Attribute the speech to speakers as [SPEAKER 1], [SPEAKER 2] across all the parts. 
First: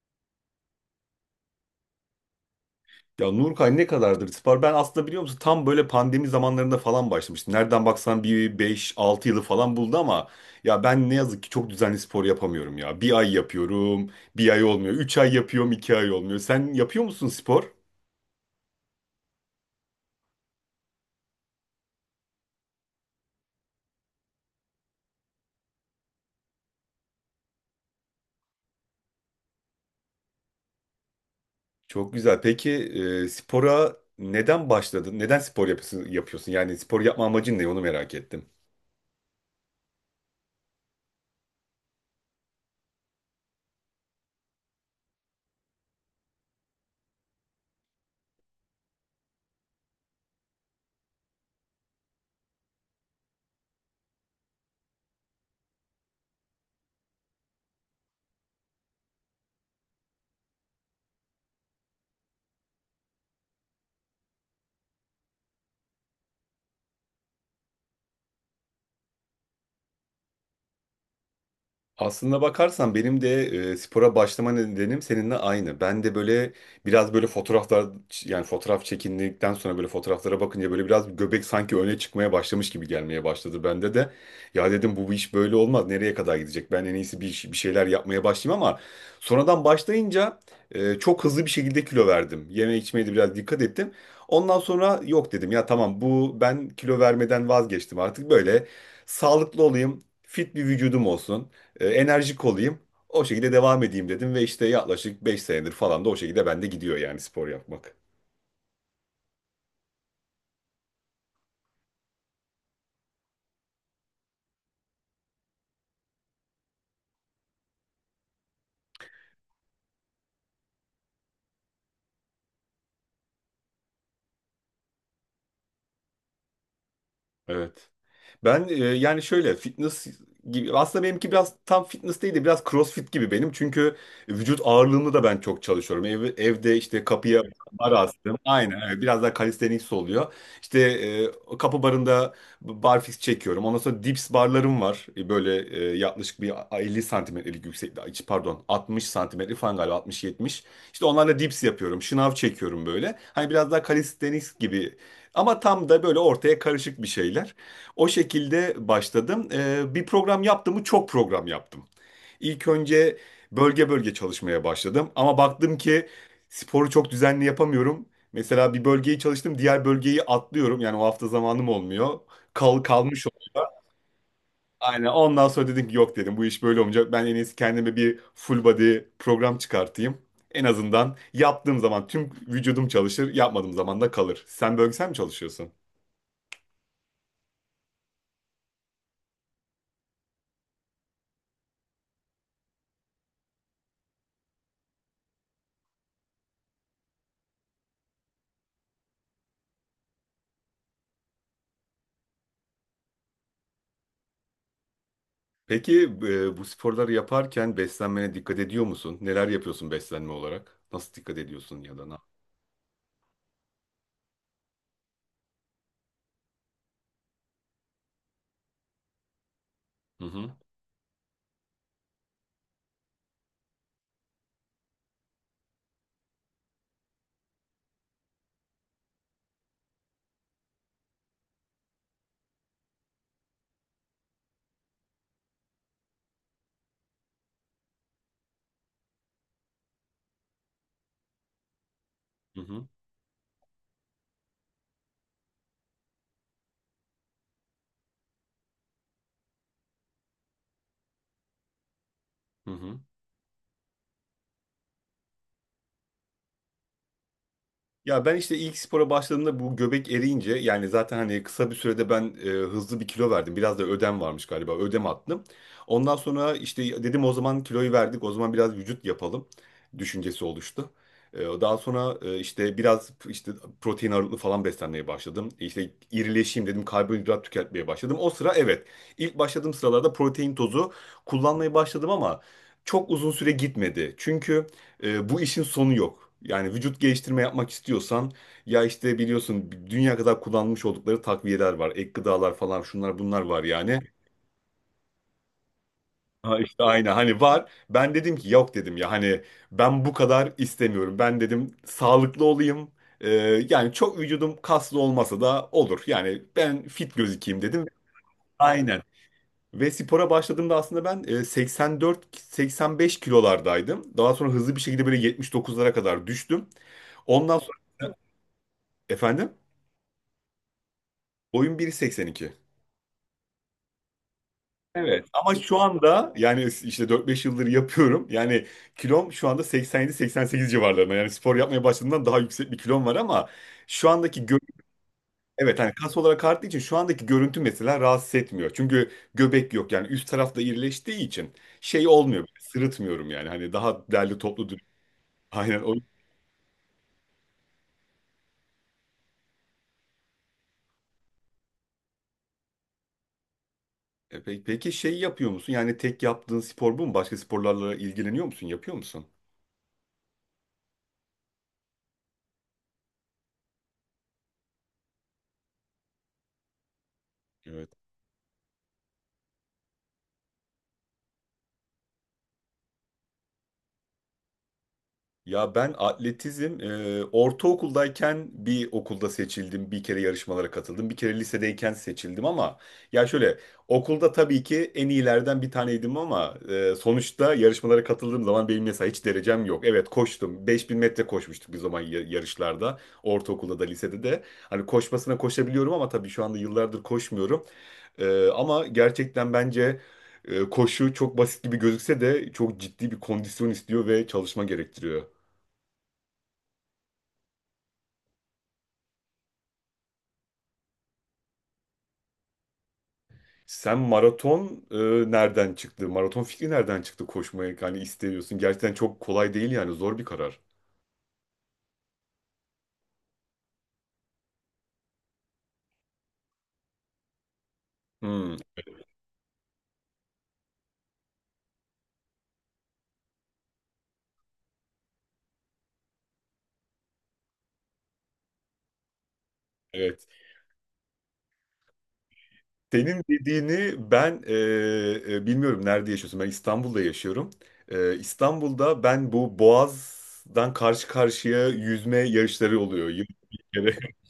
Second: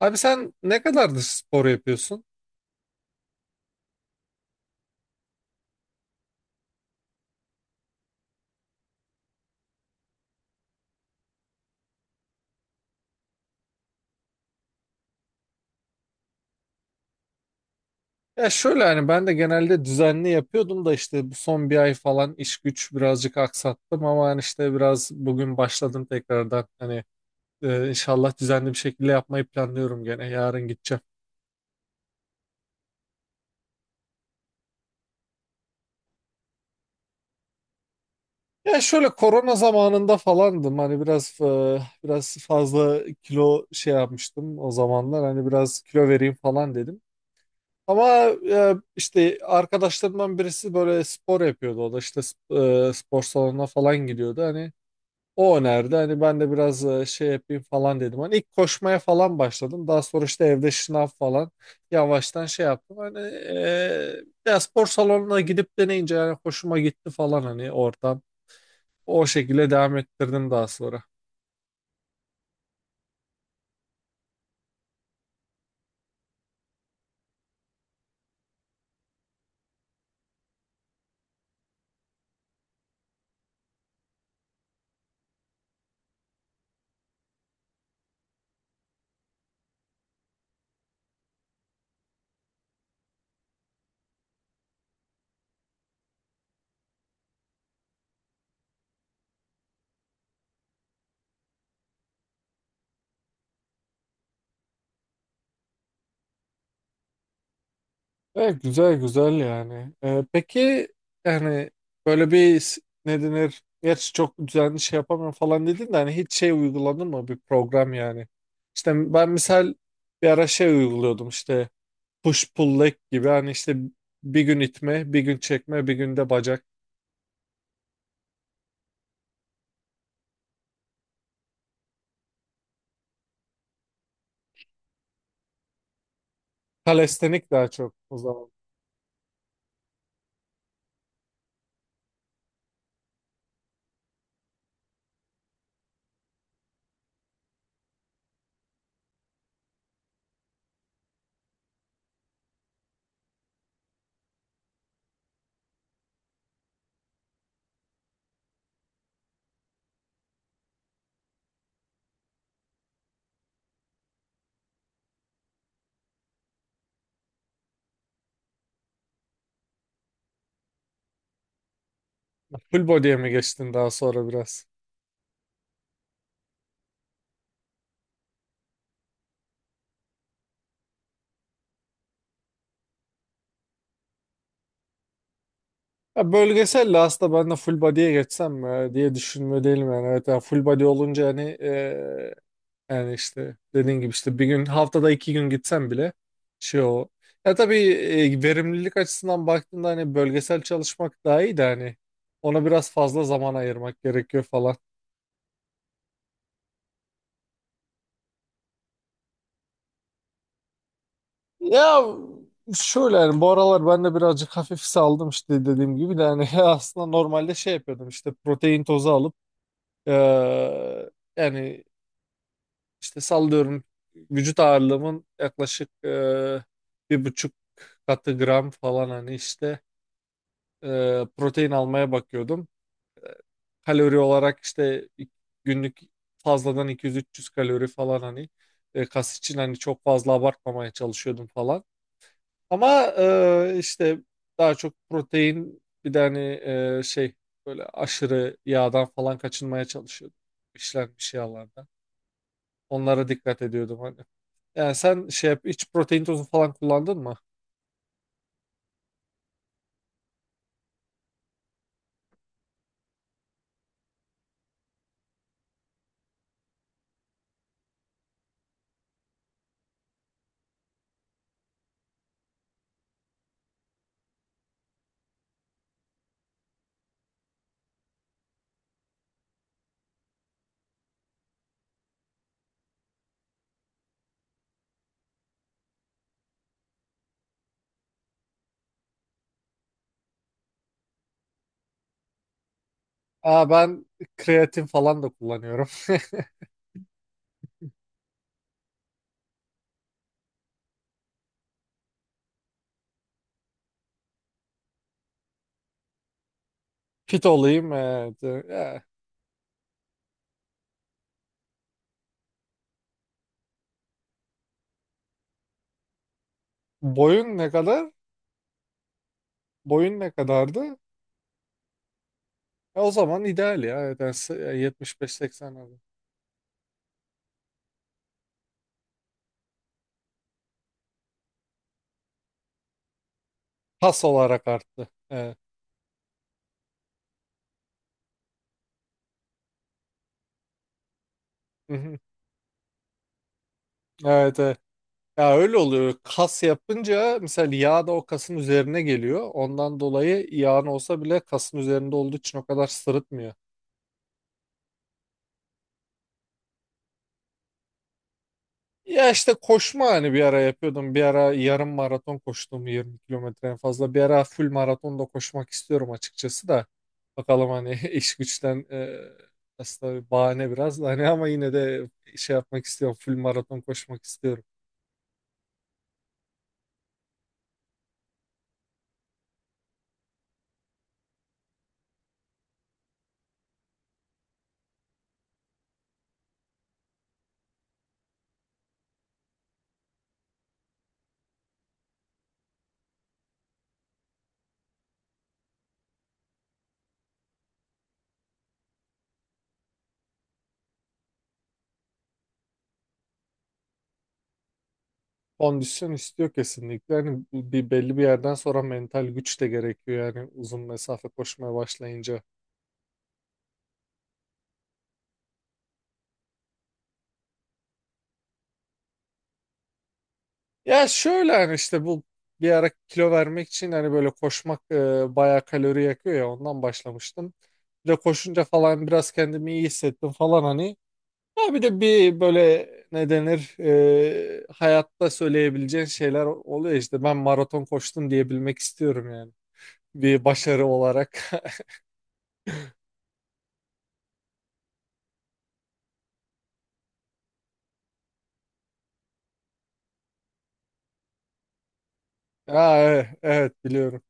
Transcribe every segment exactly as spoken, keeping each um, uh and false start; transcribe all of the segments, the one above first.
[SPEAKER 1] Abi sen ne kadardır spor yapıyorsun?
[SPEAKER 2] Ya Nurkay ne kadardır Spar? Ben aslında biliyor musun tam böyle pandemi zamanlarında falan başlamıştım. Nereden baksan bir beş altı yılı falan buldu ama ya ben ne yazık ki çok düzenli spor yapamıyorum ya. Bir ay yapıyorum, bir ay olmuyor. Üç ay yapıyorum, iki ay olmuyor. Sen yapıyor musun spor?
[SPEAKER 1] Ya şöyle hani ben de genelde düzenli yapıyordum da işte bu son bir ay falan iş güç birazcık aksattım ama hani işte biraz bugün başladım tekrardan. Hani e, inşallah düzenli bir şekilde yapmayı planlıyorum, gene yarın gideceğim.
[SPEAKER 2] Çok güzel. Peki e, spora neden başladın? Neden spor yapıyorsun, yapıyorsun? Yani spor yapma amacın ne? Onu merak ettim.
[SPEAKER 1] Ya şöyle korona zamanında falandım hani biraz e, biraz fazla kilo şey yapmıştım o zamanlar, hani biraz kilo vereyim falan dedim. Ama e, işte arkadaşlarımdan birisi böyle spor yapıyordu. O da işte sp- e, spor salonuna falan gidiyordu. Hani o önerdi. Hani ben de biraz e, şey yapayım falan dedim. Hani ilk koşmaya falan başladım. Daha sonra işte evde şınav falan yavaştan şey yaptım. Hani e, ya spor salonuna gidip deneyince yani hoşuma gitti falan hani oradan. O şekilde devam ettirdim daha sonra.
[SPEAKER 2] Aslında bakarsan benim de e, spora başlama nedenim seninle aynı. Ben de böyle biraz böyle fotoğraflar yani fotoğraf çekindikten sonra böyle fotoğraflara bakınca böyle biraz göbek sanki öne çıkmaya başlamış gibi gelmeye başladı bende de. Ya dedim bu iş böyle olmaz, nereye kadar gidecek? Ben en iyisi bir, iş- bir şeyler yapmaya başlayayım ama sonradan başlayınca e, çok hızlı bir şekilde kilo verdim. Yeme içmeye de biraz dikkat ettim. Ondan sonra yok dedim ya, tamam bu ben kilo vermeden vazgeçtim, artık böyle sağlıklı olayım. Fit bir vücudum olsun, e, enerjik olayım. O şekilde devam edeyim dedim ve işte yaklaşık beş senedir falan da o şekilde bende gidiyor yani spor yapmak.
[SPEAKER 1] Evet, güzel güzel yani. Ee, peki yani böyle bir s- ne denir? Gerçi çok düzenli şey yapamıyorum falan dedin de, hani hiç şey uyguladın mı bir program yani? İşte ben misal bir ara şey uyguluyordum işte push pull leg gibi, hani işte bir gün itme, bir gün çekme, bir günde bacak.
[SPEAKER 2] Evet. Ben e, yani şöyle fitness gibi, aslında benimki biraz tam fitness değil de biraz crossfit gibi benim. Çünkü vücut ağırlığımı da ben çok çalışıyorum. Ev, evde işte kapıya
[SPEAKER 1] Kalestenik daha
[SPEAKER 2] bar
[SPEAKER 1] çok o
[SPEAKER 2] astım.
[SPEAKER 1] zaman.
[SPEAKER 2] Aynen evet. Biraz daha calisthenics oluyor. İşte e, kapı barında barfiks çekiyorum. Ondan sonra dips barlarım var. E, böyle e, yaklaşık bir elli santimetrelik yükseklik. Pardon altmış santimetre falan galiba, altmış yetmiş. İşte onlarla dips yapıyorum. Şınav çekiyorum böyle. Hani biraz daha calisthenics gibi. Ama tam da böyle ortaya karışık bir şeyler. O şekilde başladım. Ee, bir program yaptım mı çok program yaptım. İlk önce bölge bölge çalışmaya başladım. Ama baktım ki sporu çok düzenli yapamıyorum. Mesela bir bölgeyi çalıştım, diğer bölgeyi atlıyorum. Yani o hafta zamanım olmuyor. Kal
[SPEAKER 1] Full body'ye
[SPEAKER 2] kalmış
[SPEAKER 1] mi
[SPEAKER 2] oluyor.
[SPEAKER 1] geçtin daha sonra biraz?
[SPEAKER 2] Aynen. Ondan sonra dedim ki yok dedim, bu iş böyle olmayacak. Ben en iyisi kendime bir full body program çıkartayım. En azından yaptığım zaman tüm vücudum çalışır, yapmadığım zaman da kalır. Sen bölgesel mi çalışıyorsun?
[SPEAKER 1] Ya bölgesel de aslında, ben de full body'ye geçsem mi e, diye düşünme değilim yani. Evet yani full body olunca hani, yani işte dediğin gibi işte bir gün, haftada iki gün gitsem bile şey o. Ya tabii e, verimlilik açısından baktığında hani bölgesel çalışmak daha iyi de, hani ona biraz fazla zaman ayırmak gerekiyor falan.
[SPEAKER 2] Peki e, bu sporları yaparken beslenmene dikkat ediyor musun? Neler yapıyorsun beslenme olarak? Nasıl dikkat ediyorsun ya
[SPEAKER 1] Ya
[SPEAKER 2] da ne?
[SPEAKER 1] şöyle yani bu aralar ben de birazcık hafif saldım işte, dediğim gibi de hani, aslında normalde şey yapıyordum işte protein tozu alıp
[SPEAKER 2] Hı hı.
[SPEAKER 1] eee, yani işte sallıyorum vücut ağırlığımın yaklaşık eee, bir buçuk katı gram falan, hani işte e, protein almaya bakıyordum. Kalori olarak işte günlük fazladan iki yüz, üç yüz kalori falan, hani e, kas için hani çok fazla abartmamaya çalışıyordum falan.
[SPEAKER 2] Hı hı.
[SPEAKER 1] Ama e, işte daha çok protein, bir de hani e, şey böyle aşırı yağdan falan kaçınmaya çalışıyordum. İşlenmiş yağlardan.
[SPEAKER 2] Hı hı.
[SPEAKER 1] Onlara dikkat ediyordum hani. Yani sen şey yap, hiç protein tozu falan kullandın mı?
[SPEAKER 2] Ya ben işte ilk spora başladığımda bu göbek eriyince yani zaten hani kısa bir sürede ben e, hızlı bir kilo verdim. Biraz da ödem varmış galiba. Ödem attım. Ondan sonra işte dedim o zaman kiloyu verdik. O zaman biraz vücut yapalım düşüncesi oluştu. E, daha sonra e, işte biraz işte protein ağırlıklı falan beslenmeye başladım. E, İşte irileşeyim dedim, karbonhidrat tüketmeye başladım. O sıra evet, ilk başladığım sıralarda protein tozu kullanmaya başladım ama çok uzun süre gitmedi. Çünkü e, bu işin sonu yok. Yani vücut geliştirme yapmak istiyorsan ya işte biliyorsun dünya kadar kullanmış oldukları takviyeler var. Ek gıdalar falan, şunlar bunlar
[SPEAKER 1] Aa
[SPEAKER 2] var yani.
[SPEAKER 1] ben kreatin falan da kullanıyorum.
[SPEAKER 2] Ha işte aynı hani var. Ben dedim ki yok dedim ya hani ben bu kadar istemiyorum. Ben dedim sağlıklı olayım. E, Yani çok vücudum kaslı olmasa da olur. Yani ben fit
[SPEAKER 1] Fit
[SPEAKER 2] gözükeyim dedim.
[SPEAKER 1] olayım.
[SPEAKER 2] Aynen.
[SPEAKER 1] Evet.
[SPEAKER 2] Ve spora başladığımda aslında ben e, seksen dört seksen beş kilolardaydım. Daha sonra hızlı bir şekilde böyle yetmiş dokuzlara kadar düştüm.
[SPEAKER 1] Boyun
[SPEAKER 2] Ondan
[SPEAKER 1] ne kadar?
[SPEAKER 2] sonra efendim
[SPEAKER 1] Boyun ne kadardı?
[SPEAKER 2] boyum bir seksen iki.
[SPEAKER 1] E, o zaman ideal ya. Evet, yani s- e,
[SPEAKER 2] Evet ama
[SPEAKER 1] yetmiş beş seksen
[SPEAKER 2] şu
[SPEAKER 1] oldu.
[SPEAKER 2] anda yani işte dört beş yıldır yapıyorum. Yani kilom şu anda seksen yedi seksen sekiz civarlarında. Yani spor yapmaya başladığımdan daha yüksek bir kilom var ama şu
[SPEAKER 1] Kas
[SPEAKER 2] andaki gö
[SPEAKER 1] olarak arttı. Evet.
[SPEAKER 2] evet hani kas olarak arttığı için şu andaki görüntü mesela rahatsız etmiyor. Çünkü göbek yok, yani üst tarafta irileştiği için
[SPEAKER 1] Hı
[SPEAKER 2] şey
[SPEAKER 1] hı.
[SPEAKER 2] olmuyor. Sırıtmıyorum yani, hani daha derli
[SPEAKER 1] Evet,
[SPEAKER 2] toplu.
[SPEAKER 1] evet. Ya öyle
[SPEAKER 2] Aynen. O...
[SPEAKER 1] oluyor. Kas yapınca mesela yağ da o kasın üzerine geliyor. Ondan dolayı yağın olsa bile kasın üzerinde olduğu için o kadar sırıtmıyor.
[SPEAKER 2] E, pe- Peki şey yapıyor musun? Yani tek yaptığın spor bu mu? Başka sporlarla ilgileniyor musun? Yapıyor musun?
[SPEAKER 1] Ya işte koşma hani bir ara yapıyordum. Bir ara yarım maraton koştum, yirmi kilometre en fazla. Bir ara full maraton da koşmak istiyorum açıkçası da. Bakalım hani, iş güçten e, aslında bahane biraz da hani, ama yine de şey yapmak istiyorum. Full maraton koşmak istiyorum.
[SPEAKER 2] Ya ben atletizm e, ortaokuldayken bir okulda seçildim. Bir kere yarışmalara katıldım. Bir kere lisedeyken seçildim ama ya şöyle okulda tabii ki en iyilerden bir taneydim ama e, sonuçta yarışmalara katıldığım zaman benim mesela hiç derecem yok. Evet koştum. Beş bin metre koşmuştuk bir zaman ya- yarışlarda. Ortaokulda da lisede de. Hani koşmasına koşabiliyorum ama tabii şu anda yıllardır koşmuyorum. E, ama gerçekten bence e, koşu çok basit gibi gözükse de çok ciddi bir kondisyon istiyor ve çalışma gerektiriyor.
[SPEAKER 1] Kondisyon istiyor kesinlikle. Hani bir belli bir yerden sonra mental güç de gerekiyor yani, uzun mesafe koşmaya başlayınca.
[SPEAKER 2] Sen maraton e, nereden çıktı? Maraton fikri nereden çıktı koşmaya? Yani istiyorsun. Gerçekten çok kolay değil, yani zor bir karar.
[SPEAKER 1] Ya şöyle hani işte bu bir ara kilo vermek için hani böyle koşmak e, bayağı kalori yakıyor ya, ondan başlamıştım. De
[SPEAKER 2] Hmm,
[SPEAKER 1] koşunca falan biraz kendimi iyi hissettim falan hani. Ya bir de bir böyle, ne denir, e, hayatta söyleyebileceğin şeyler oluyor, işte ben maraton koştum diyebilmek istiyorum yani.
[SPEAKER 2] evet.
[SPEAKER 1] Bir başarı olarak.
[SPEAKER 2] Senin dediğini ben e, e, bilmiyorum nerede yaşıyorsun. Ben İstanbul'da yaşıyorum. E, İstanbul'da ben bu Boğaz'dan karşı karşıya yüzme yarışları
[SPEAKER 1] Ha,
[SPEAKER 2] oluyor. Yılda
[SPEAKER 1] evet,
[SPEAKER 2] bir
[SPEAKER 1] evet
[SPEAKER 2] kere.
[SPEAKER 1] biliyorum.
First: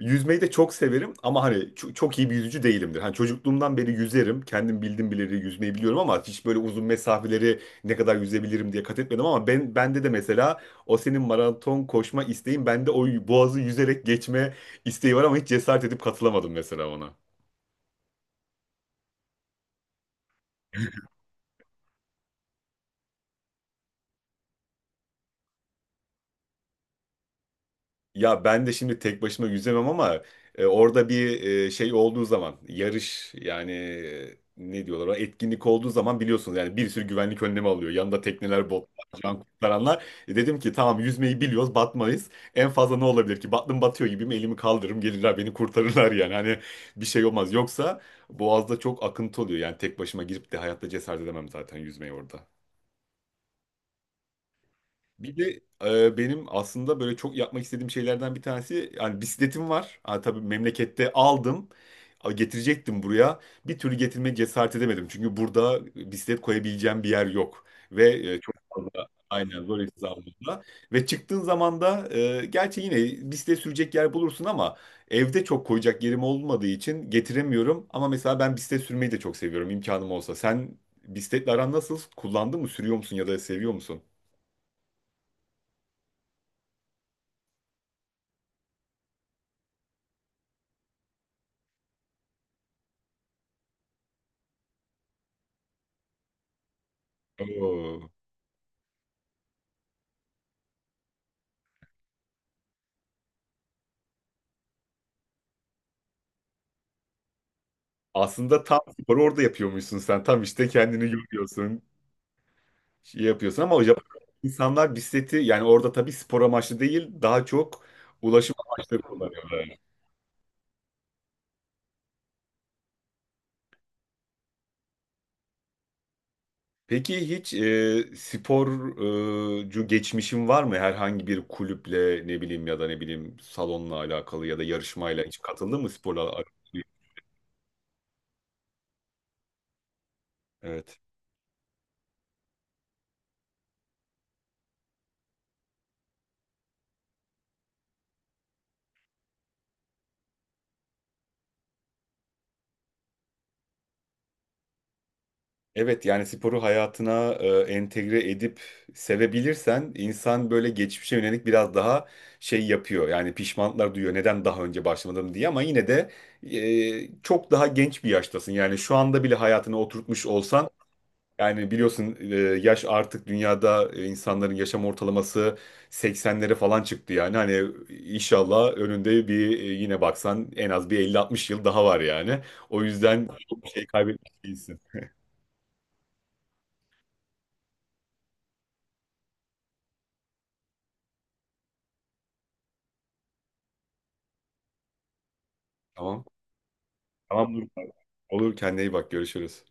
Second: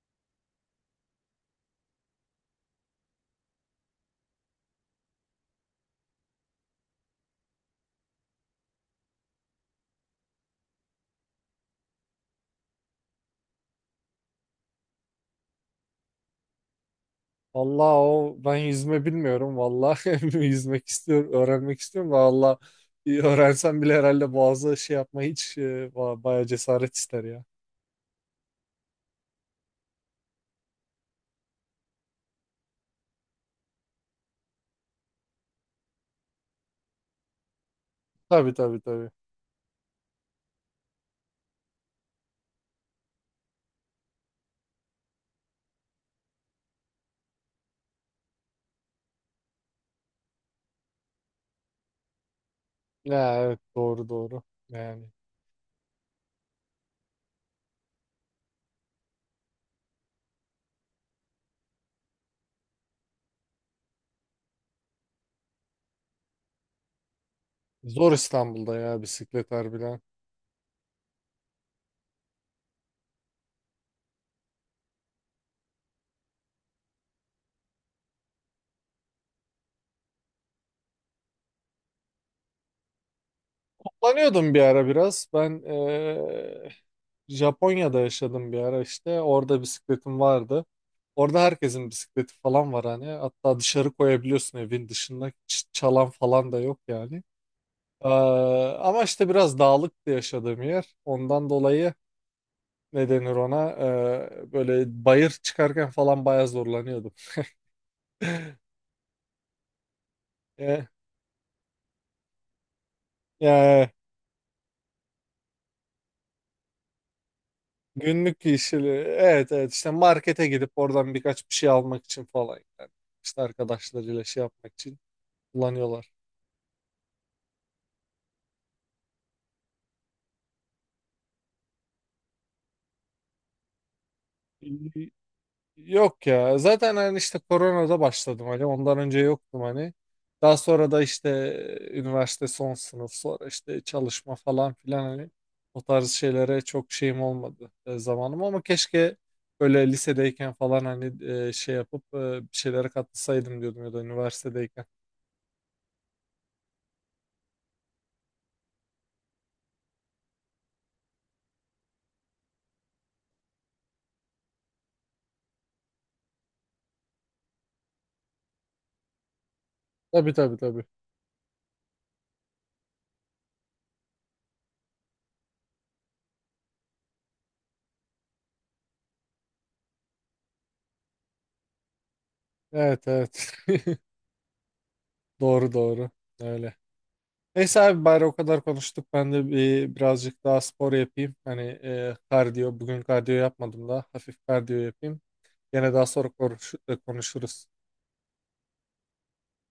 [SPEAKER 2] Yüzmeyi de çok severim ama hani ço- çok iyi bir yüzücü değilimdir. Hani çocukluğumdan beri yüzerim. Kendim bildim bileli yüzmeyi biliyorum ama hiç böyle uzun mesafeleri ne kadar yüzebilirim diye kat etmedim ama ben bende de mesela o senin maraton koşma isteğin, bende o boğazı yüzerek geçme isteği var ama hiç cesaret edip katılamadım mesela ona.
[SPEAKER 1] Vallahi o ben yüzme bilmiyorum vallahi, yüzmek istiyorum, öğrenmek istiyorum da, valla öğrensem bile herhalde boğazı şey yapma hiç e, ba- bayağı cesaret ister ya.
[SPEAKER 2] Ya ben de şimdi tek başıma yüzemem ama e, orada bir e, şey olduğu zaman, yarış yani, e, ne diyorlar ona, etkinlik olduğu zaman biliyorsunuz yani bir sürü güvenlik önlemi alıyor. Yanında
[SPEAKER 1] Tabii
[SPEAKER 2] tekneler,
[SPEAKER 1] tabii
[SPEAKER 2] botlar,
[SPEAKER 1] tabii.
[SPEAKER 2] can kurtaranlar. E, dedim ki tamam yüzmeyi biliyoruz batmayız. En fazla ne olabilir ki? Battım, batıyor gibiyim, elimi kaldırırım, gelirler beni kurtarırlar yani. Hani bir şey olmaz. Yoksa boğazda çok akıntı oluyor, yani tek başıma girip de hayatta cesaret edemem zaten yüzmeyi orada.
[SPEAKER 1] Ya evet, doğru doğru yani.
[SPEAKER 2] Bir de e, benim aslında böyle çok yapmak istediğim şeylerden bir tanesi, yani bisikletim var. Ha, tabii memlekette aldım. A, getirecektim buraya. Bir türlü getirmeye cesaret edemedim. Çünkü burada bisiklet koyabileceğim bir yer yok.
[SPEAKER 1] Zor
[SPEAKER 2] Ve e, çok
[SPEAKER 1] İstanbul'da ya,
[SPEAKER 2] fazla,
[SPEAKER 1] bisiklet
[SPEAKER 2] aynen, zor
[SPEAKER 1] harbiden.
[SPEAKER 2] hesabında. Ve çıktığın zaman da e, gerçi yine bisiklet sürecek yer bulursun ama evde çok koyacak yerim olmadığı için getiremiyorum. Ama mesela ben bisiklet sürmeyi de çok seviyorum imkanım olsa. Sen bisikletle aran nasıl? Kullandın mı? Sürüyor musun ya da seviyor musun?
[SPEAKER 1] Kullanıyordum bir ara biraz. Ben eee, Japonya'da yaşadım bir ara işte. Orada bisikletim vardı. Orada herkesin bisikleti falan var hani. Hatta dışarı koyabiliyorsun evin dışında. Ç- çalan falan da yok yani. Eee,
[SPEAKER 2] Oo.
[SPEAKER 1] ama işte biraz dağlıktı yaşadığım yer. Ondan dolayı ne denir ona? Eee, böyle bayır çıkarken falan bayağı zorlanıyordum.
[SPEAKER 2] Aslında tam sporu orada yapıyormuşsun sen. Tam işte kendini yoruyorsun, şey yapıyorsun ama
[SPEAKER 1] E,
[SPEAKER 2] Japon insanlar bisikleti yani orada tabii spor amaçlı değil, daha çok
[SPEAKER 1] Günlük
[SPEAKER 2] ulaşım
[SPEAKER 1] işleri.
[SPEAKER 2] amaçlı
[SPEAKER 1] Evet, evet,
[SPEAKER 2] kullanıyorlar.
[SPEAKER 1] işte markete gidip oradan birkaç bir şey almak için falan yani. İşte arkadaşlarıyla şey yapmak için kullanıyorlar.
[SPEAKER 2] Peki hiç e, sporcu geçmişin var mı? Herhangi bir kulüple, ne bileyim, ya da ne bileyim salonla alakalı ya da
[SPEAKER 1] Y-
[SPEAKER 2] yarışmayla hiç katıldın mı sporla
[SPEAKER 1] Yok ya,
[SPEAKER 2] alakalı?
[SPEAKER 1] zaten hani işte koronada başladım hani, ondan önce yoktum hani. Daha sonra
[SPEAKER 2] Evet.
[SPEAKER 1] da işte üniversite son sınıf, sonra işte çalışma falan filan, hani o tarz şeylere çok şeyim olmadı e, zamanım, ama keşke böyle lisedeyken falan hani e, şey yapıp e, bir şeylere katılsaydım diyordum, ya da üniversitedeyken.
[SPEAKER 2] Evet yani sporu hayatına e, entegre edip sevebilirsen insan böyle geçmişe yönelik biraz daha şey yapıyor. Yani pişmanlıklar duyuyor, neden daha önce başlamadım diye, ama yine de e, çok daha genç bir yaştasın. Yani şu anda bile hayatına oturtmuş
[SPEAKER 1] Tabii tabii
[SPEAKER 2] olsan
[SPEAKER 1] tabii.
[SPEAKER 2] yani biliyorsun e, yaş artık dünyada e, insanların yaşam ortalaması seksenlere falan çıktı yani. Hani inşallah önünde bir e, yine baksan en az bir elli altmış yıl daha var yani. O
[SPEAKER 1] Evet,
[SPEAKER 2] yüzden
[SPEAKER 1] evet.
[SPEAKER 2] çok şey kaybetmiş değilsin.
[SPEAKER 1] Doğru doğru. Öyle. Neyse abi, bari o kadar konuştuk. Ben de bir, birazcık daha spor yapayım. Hani e, kardiyo. Bugün kardiyo yapmadım da. Hafif kardiyo yapayım. Gene daha
[SPEAKER 2] Tamam.
[SPEAKER 1] sonra konuş-
[SPEAKER 2] Tamam
[SPEAKER 1] konuşuruz.
[SPEAKER 2] Nurcan. Olur, kendine iyi bak, görüşürüz.